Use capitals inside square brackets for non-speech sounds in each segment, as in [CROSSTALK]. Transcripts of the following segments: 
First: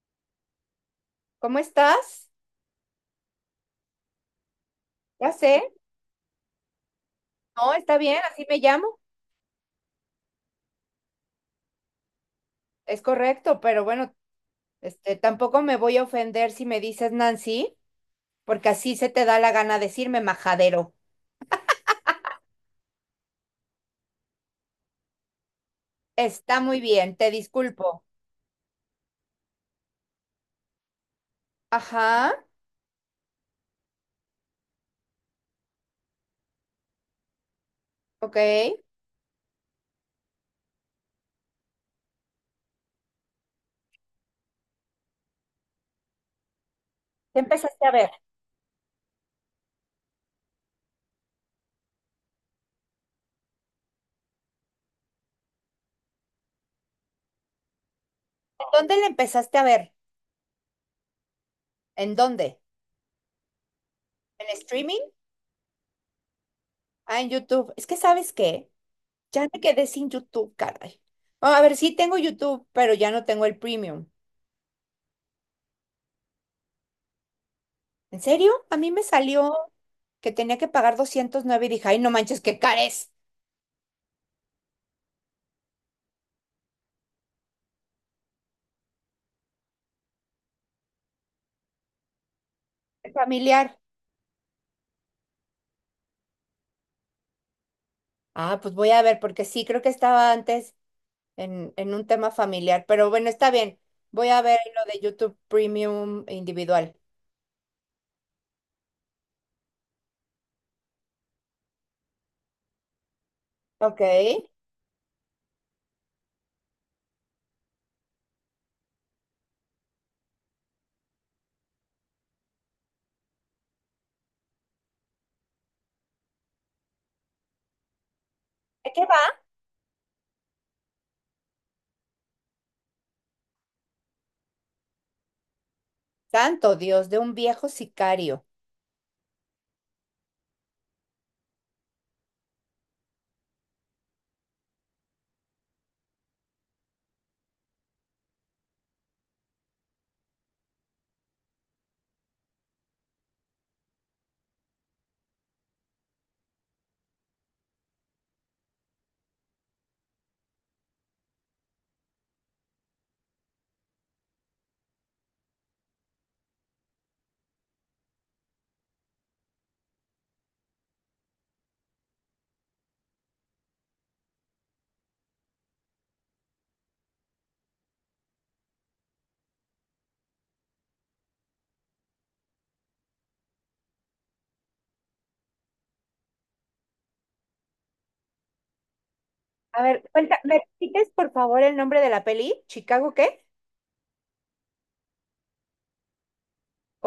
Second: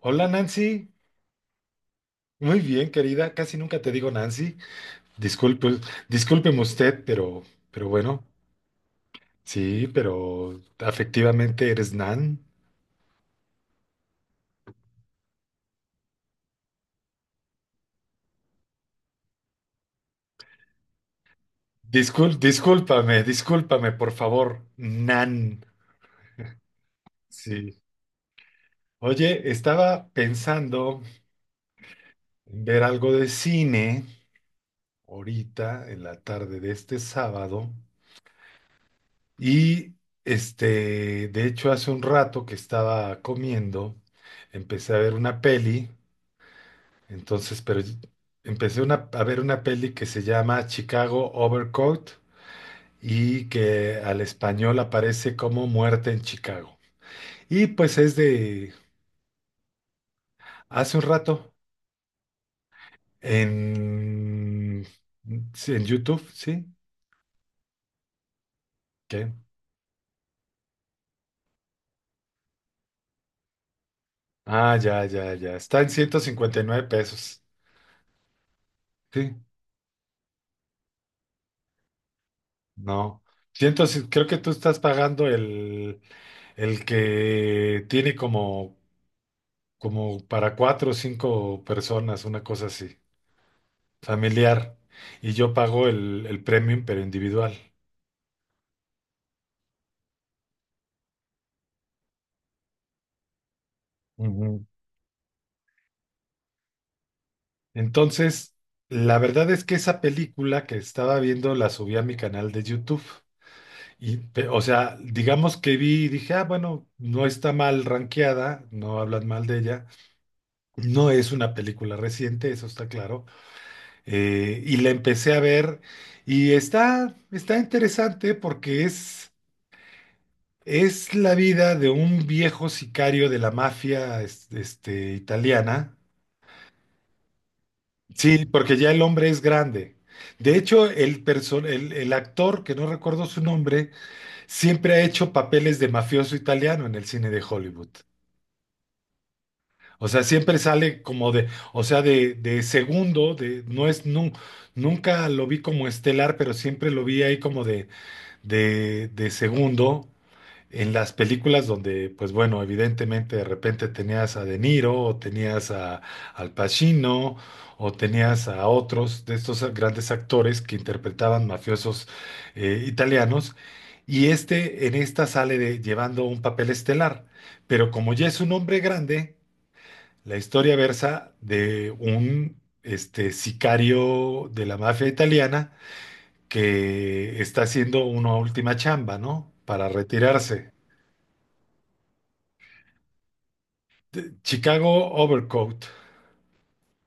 Hola, Nancy. ¿Cómo estás? Muy bien, querida, casi nunca te digo Nancy. Ya sé. Disculpe, discúlpeme usted, pero, No, pero está bien, bueno, así me llamo. sí, pero afectivamente eres Nan. Es correcto, pero bueno, este, tampoco me voy a ofender si me dices Nancy, porque así se te da la gana decirme majadero. Discúlpame, discúlpame, por favor, Nan. Está muy bien, te Sí. disculpo. Oye, estaba pensando Ajá, en ver algo de cine ahorita en la tarde de este sábado. ok. ¿Qué Y de hecho hace un rato que estaba comiendo, empecé a ver una peli. Entonces, empezaste a ver? empecé a ver una peli que se llama Chicago Overcoat y que al español aparece como Muerte en Chicago. Y pues es ¿En de dónde le empezaste a ver? hace un rato ¿En dónde? ¿En en, streaming? sí, en YouTube, ¿sí? Ah, en YouTube. Es que ¿sabes qué? ¿Qué? Ya me quedé sin YouTube, caray. Ah, a ver, sí tengo YouTube, pero ya no tengo el premium. Ah, ya, ya, ya. Está en 159 pesos. ¿En serio? A mí me Sí, salió que tenía que pagar 209 y dije, ay, no manches, qué cares. no. Entonces, creo que tú estás pagando el que tiene como para cuatro o cinco personas, una cosa así. Familiar. Familiar. Y yo pago el premium, pero individual. Ah, pues voy a ver, porque sí, creo que estaba antes en un tema familiar, pero bueno, está bien. Voy a ver Ujú. lo de YouTube Premium individual. Entonces, la verdad es que esa película que estaba viendo la subí a mi canal de YouTube. Ok. ¿De O sea, digamos que vi y dije, ah, bueno, no está mal rankeada, no hablan mal de ella. No es una película reciente, eso está claro. Y la empecé a ver y está interesante porque qué es va? Es la vida de un viejo sicario de la mafia italiana. Santo Dios, de un viejo sicario. Sí, porque ya el hombre es grande. De hecho, el actor, que no recuerdo su nombre, siempre ha hecho papeles de mafioso italiano en el cine de Hollywood. O sea, siempre sale como de, o sea, de segundo, de, no es, nu- nunca lo vi como estelar, pero siempre lo vi ahí como de segundo, en las películas donde, pues bueno, evidentemente de repente tenías a De Niro o tenías a Al Pacino o tenías a otros de estos grandes actores que interpretaban mafiosos italianos. Y en esta sale llevando un papel estelar, pero como ya es un hombre grande, la historia versa de un sicario de la mafia italiana que está haciendo una última chamba, ¿no? A Para ver, cuenta, ¿me retirarse. repites por favor el nombre de la peli? ¿Chicago qué? Chicago Overcoat.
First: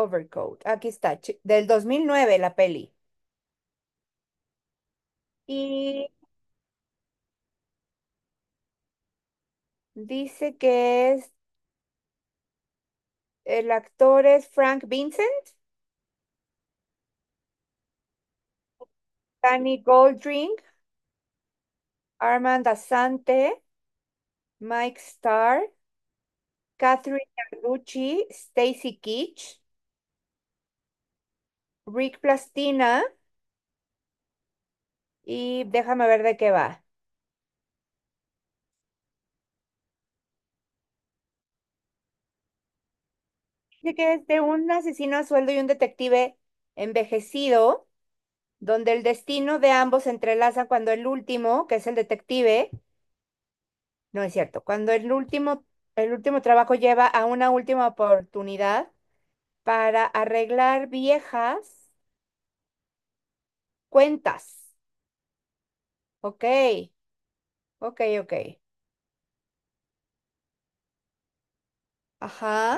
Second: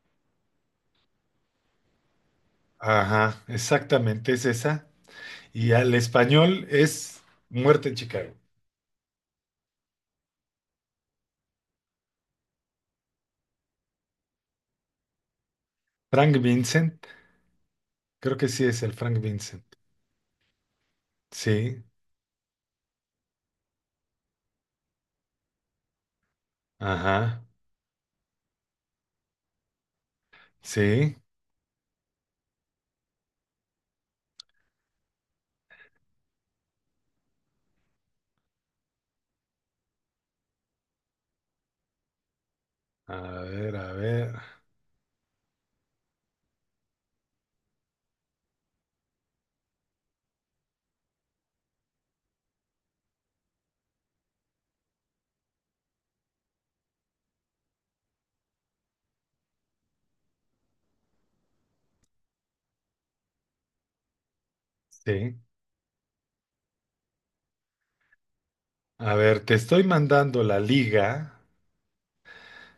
Overcoat. Aquí está, del 2009 la peli. Ajá, exactamente, es esa. Y al Y español es Muerte en Chicago. dice que es el actor es Frank Vincent, Frank Vincent, creo que sí es el Frank Vincent. Danny Goldring, Sí, Armand Asante, Mike Starr, Catherine ajá, Carducci, Stacy Keach, sí. Rick Plastina y déjame ver de qué va. A Dice que es ver, de un asesino a sueldo y un detective envejecido, donde el destino de ambos se entrelaza cuando el último, que es el detective, no es cierto, cuando el último trabajo lleva a una última oportunidad para arreglar viejas cuentas. sí. Ok, ok, ok. A ver, te estoy mandando la liga Ajá,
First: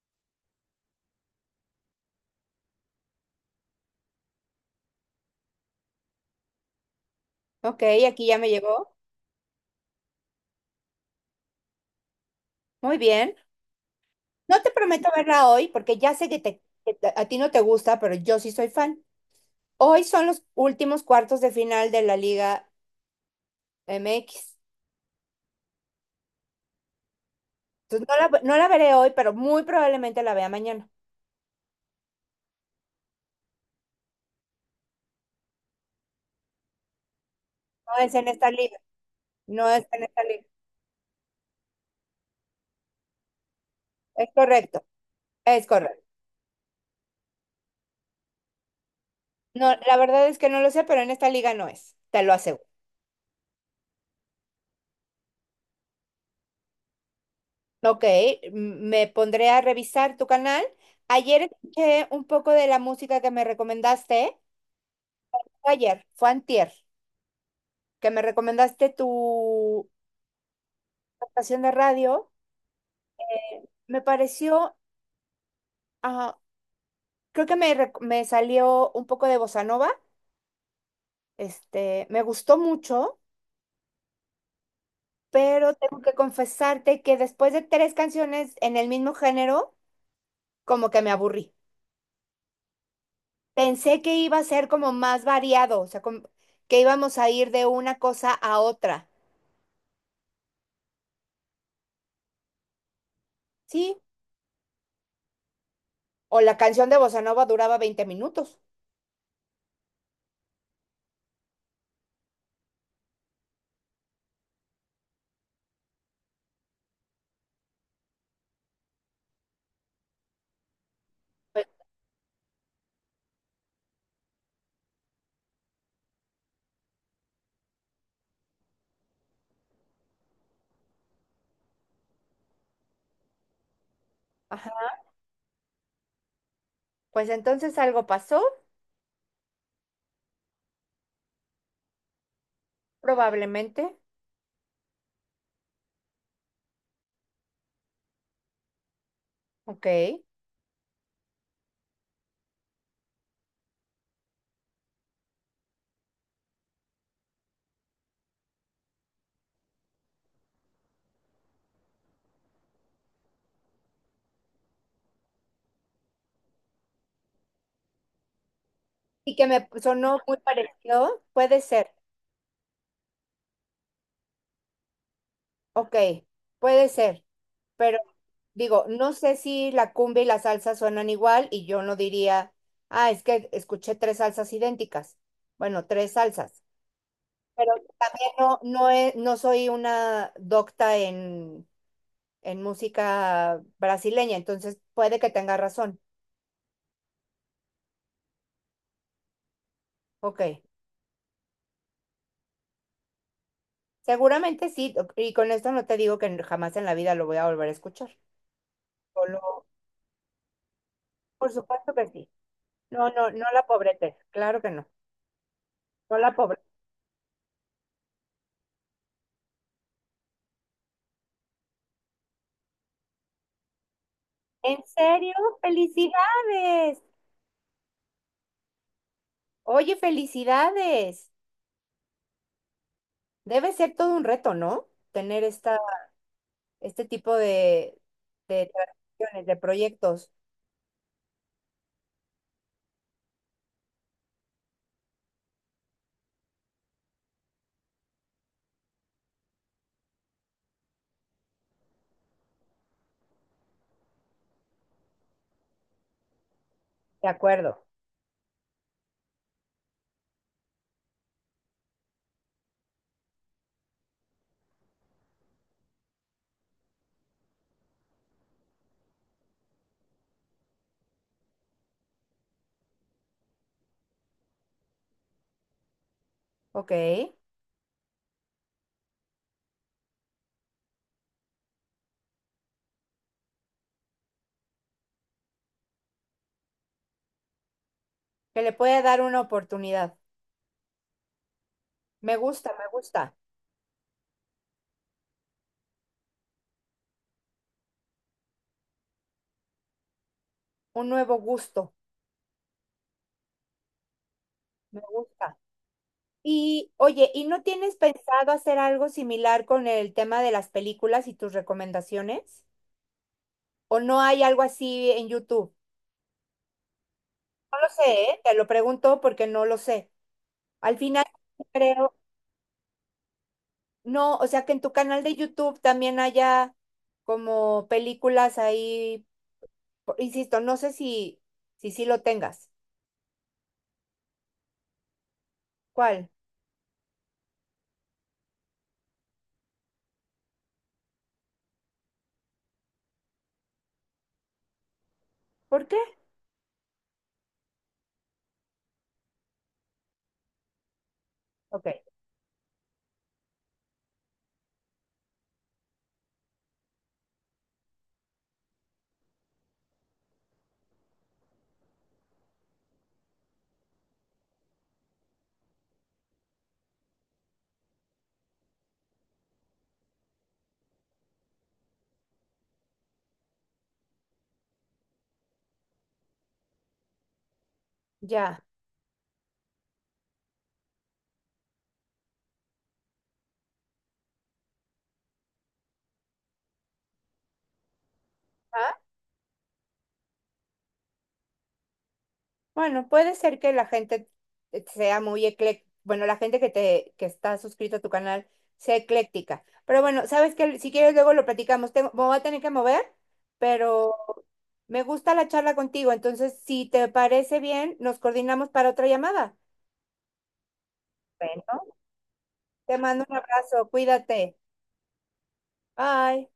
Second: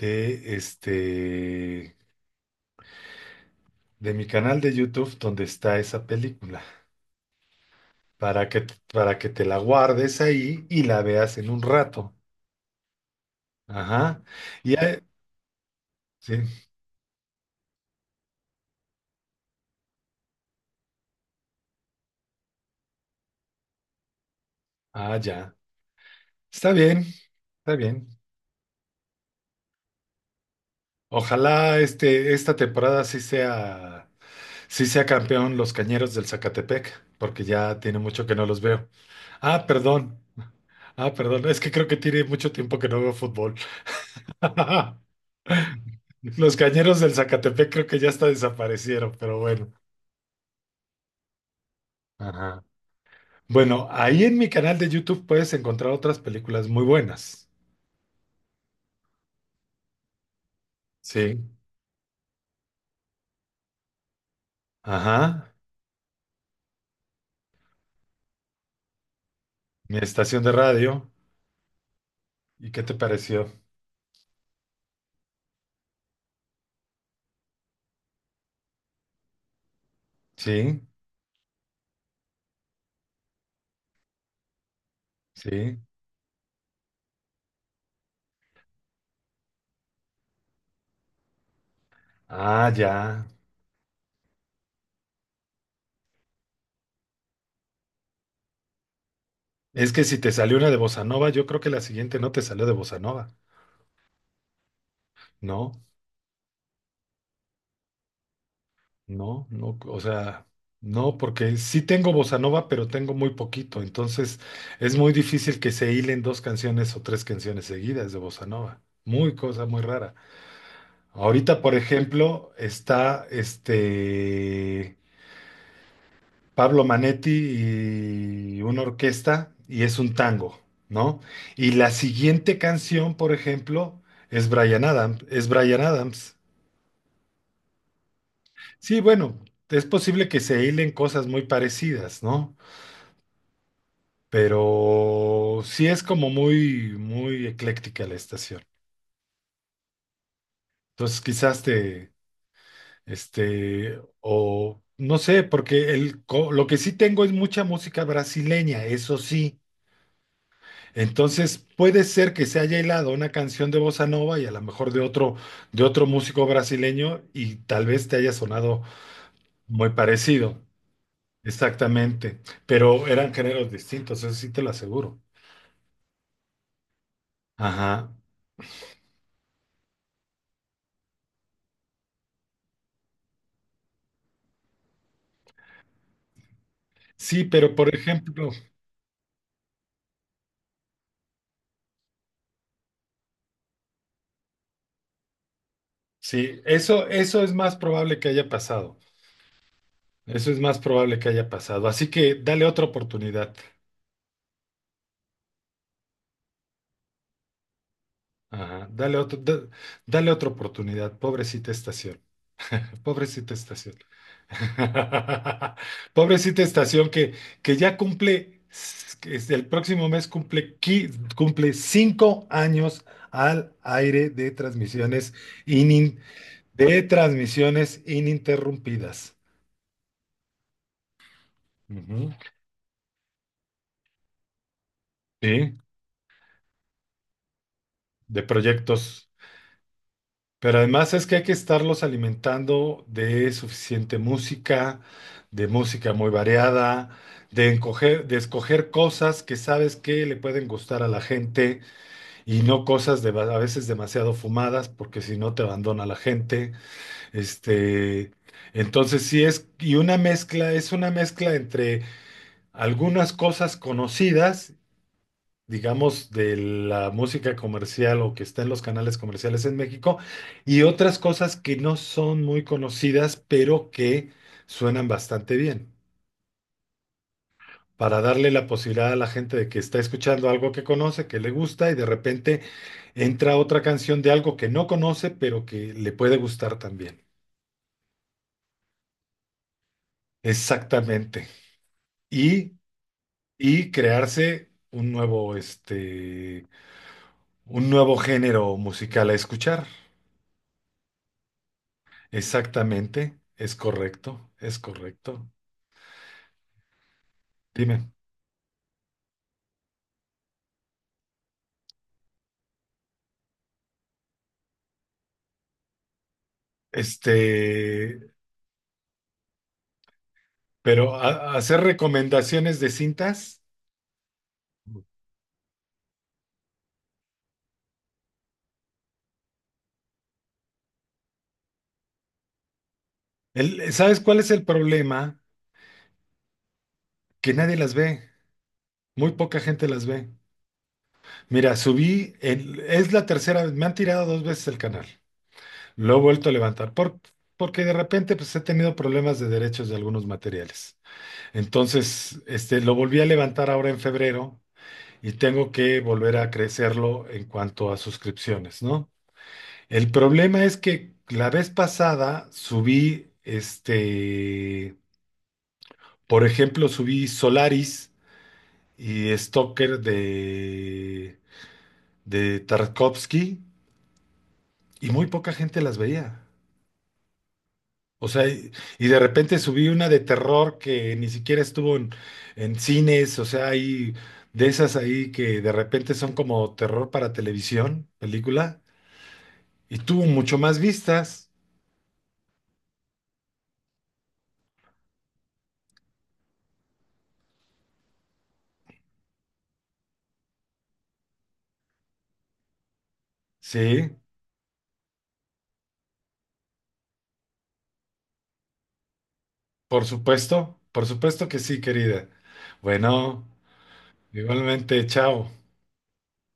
de de mi canal de YouTube donde está esa película, ok, aquí ya para me que, llegó. para que te la guardes ahí y la veas en un rato. Muy bien. Ajá. No te Y, ahí- prometo verla hoy porque ya sé sí, que a ti no te gusta, pero yo sí soy fan. Hoy son los últimos cuartos de final de la Liga MX. ah, ya. Está bien, está bien. Entonces no la veré hoy, pero muy probablemente la vea mañana. Ojalá esta temporada sí sea campeón los Cañeros del Zacatepec, porque ya tiene No es mucho en que no esta los liga, veo. Ah, no es en perdón. esta liga. Ah, perdón. Es que creo que tiene mucho tiempo que no veo fútbol. Es correcto, [LAUGHS] es correcto. Los Cañeros del Zacatepec creo que ya hasta desaparecieron, pero bueno. No, la verdad es que no lo sé, pero en esta liga no es, te lo Ajá. aseguro. Bueno, ahí en mi canal de YouTube puedes encontrar otras películas muy buenas. Ok, me pondré a revisar tu canal. Sí. Ayer escuché un poco de la música que me recomendaste. Ajá. Fue ayer, fue antier, que me recomendaste tu Mi estación de radio. estación de radio. ¿Y qué te pareció? Me pareció, ah, creo que me salió un poco de bossa nova. Sí. Este, me gustó mucho, pero Sí. tengo que confesarte que después de tres canciones en el mismo género, como que me aburrí. Ah, ya. Pensé que iba a ser como más variado, o sea, como que íbamos a ir de una cosa a otra. Es que si te salió una de bossa nova, yo creo que la siguiente no te salió de bossa nova. Sí, No, o la canción de Bossa Nova duraba 20 minutos. no, no. O sea, no, porque sí tengo bossa nova, pero tengo muy poquito. Entonces es muy difícil que se hilen dos canciones o tres canciones seguidas de bossa nova. Muy cosa muy rara. Ahorita, Pues, por ejemplo, está Pablo Manetti y una orquesta y es un tango, ¿no? Y la siguiente canción, por ejemplo, es ajá. Bryan Adams, es Bryan Adams. Pues entonces algo pasó, Sí, bueno, es posible que se hilen cosas muy parecidas, ¿no? probablemente. Pero sí es como muy, muy ecléctica la estación. Ok. Entonces, quizás te, o no sé, porque lo que sí tengo es mucha música brasileña, eso sí. Entonces, puede ser que se haya hilado una canción de bossa nova y a lo mejor de otro, músico brasileño y tal vez te haya sonado Y que me muy sonó muy parecido. parecido. Puede ser. Exactamente. Pero eran géneros distintos, eso sí te lo aseguro. Ok, puede ser. Pero Ajá. digo, no sé si la cumbia y la salsa suenan igual y yo no diría, ah, es que escuché tres salsas idénticas. Bueno, tres salsas. Sí, Pero pero por también ejemplo, no soy una docta en música brasileña, entonces puede que tenga razón. sí, eso es más probable que haya pasado. Ok, Eso es más probable que haya pasado. Así que dale otra oportunidad. seguramente sí, y con esto no te digo que jamás en la vida lo voy a volver a escuchar. Ajá. Solo, Dale otra oportunidad, por pobrecita supuesto que estación. sí. No Pobrecita la estación. pobrete, claro que no, [LAUGHS] no la pobre. Pobrecita estación que ya cumple, el próximo mes cumple, cumple 5 años al aire de ¿En transmisiones, serio? inin- ¡Felicidades! de transmisiones ininterrumpidas. Oye, felicidades. Ujú. Debe ser todo un reto, ¿no? Tener Sí, esta, este tipo de de proyectos. transacciones, de proyectos. Pero además es que hay que estarlos alimentando de suficiente música, de música muy variada, de escoger cosas que sabes que le pueden gustar a la gente y no cosas de, a veces demasiado fumadas, porque si no te abandona la gente. De acuerdo. Este, entonces sí es, y una mezcla, es una mezcla entre algunas cosas conocidas, digamos, de la música comercial o que está en los canales comerciales en México y otras cosas que no son muy conocidas, pero que suenan bastante bien, Ok, que para darle la posibilidad a la gente de que está escuchando algo que conoce, que le gusta y de repente entra otra canción de algo que no conoce, pero que le puede gustar también. le pueda dar una oportunidad. Exactamente. Me Y, gusta, me gusta. y crearse un nuevo, un nuevo género musical a escuchar. Un nuevo gusto. Exactamente, es correcto, es Me correcto. gusta. Y oye, ¿y no tienes Dime, pensado hacer algo similar con el tema de las películas y tus recomendaciones? ¿O no hay algo así en YouTube? No lo sé, este, ¿eh? Te lo pregunto porque no lo sé. Al pero final hacer creo, recomendaciones de cintas, no, o sea que en tu canal de YouTube también haya como películas ahí, insisto, no sé si lo tengas. ¿Sabes cuál es el problema? ¿Cuál? Que nadie las ve, muy poca gente las ve. Mira, subí, es la tercera vez, me han tirado dos veces el canal, ¿Por qué? lo he vuelto a levantar, porque de repente pues he tenido problemas de derechos de algunos materiales. Ok, Entonces, lo volví a levantar ahora en febrero y tengo que volver a crecerlo en cuanto a suscripciones, ¿no? El problema es que la vez pasada subí, por ejemplo, subí Solaris y Stalker de Tarkovsky y muy poca gente las veía. O sea, ya. y de repente subí una de terror que ni siquiera estuvo en cines, o sea, hay de esas ahí que de repente son como terror para televisión, película. Y tuvo mucho más vistas. Bueno, puede ser que la gente sea muy ecléctica, bueno, la gente que te que está suscrita a tu canal sea ecléctica. Pero bueno, sabes que si quieres luego lo platicamos. Tengo, me voy a tener que mover, Sí, pero me gusta la charla contigo. Entonces, si te parece bien, nos coordinamos para otra llamada. Por supuesto que Bueno, sí, querida. te mando un Bueno, abrazo, cuídate. igualmente, chao. Bye.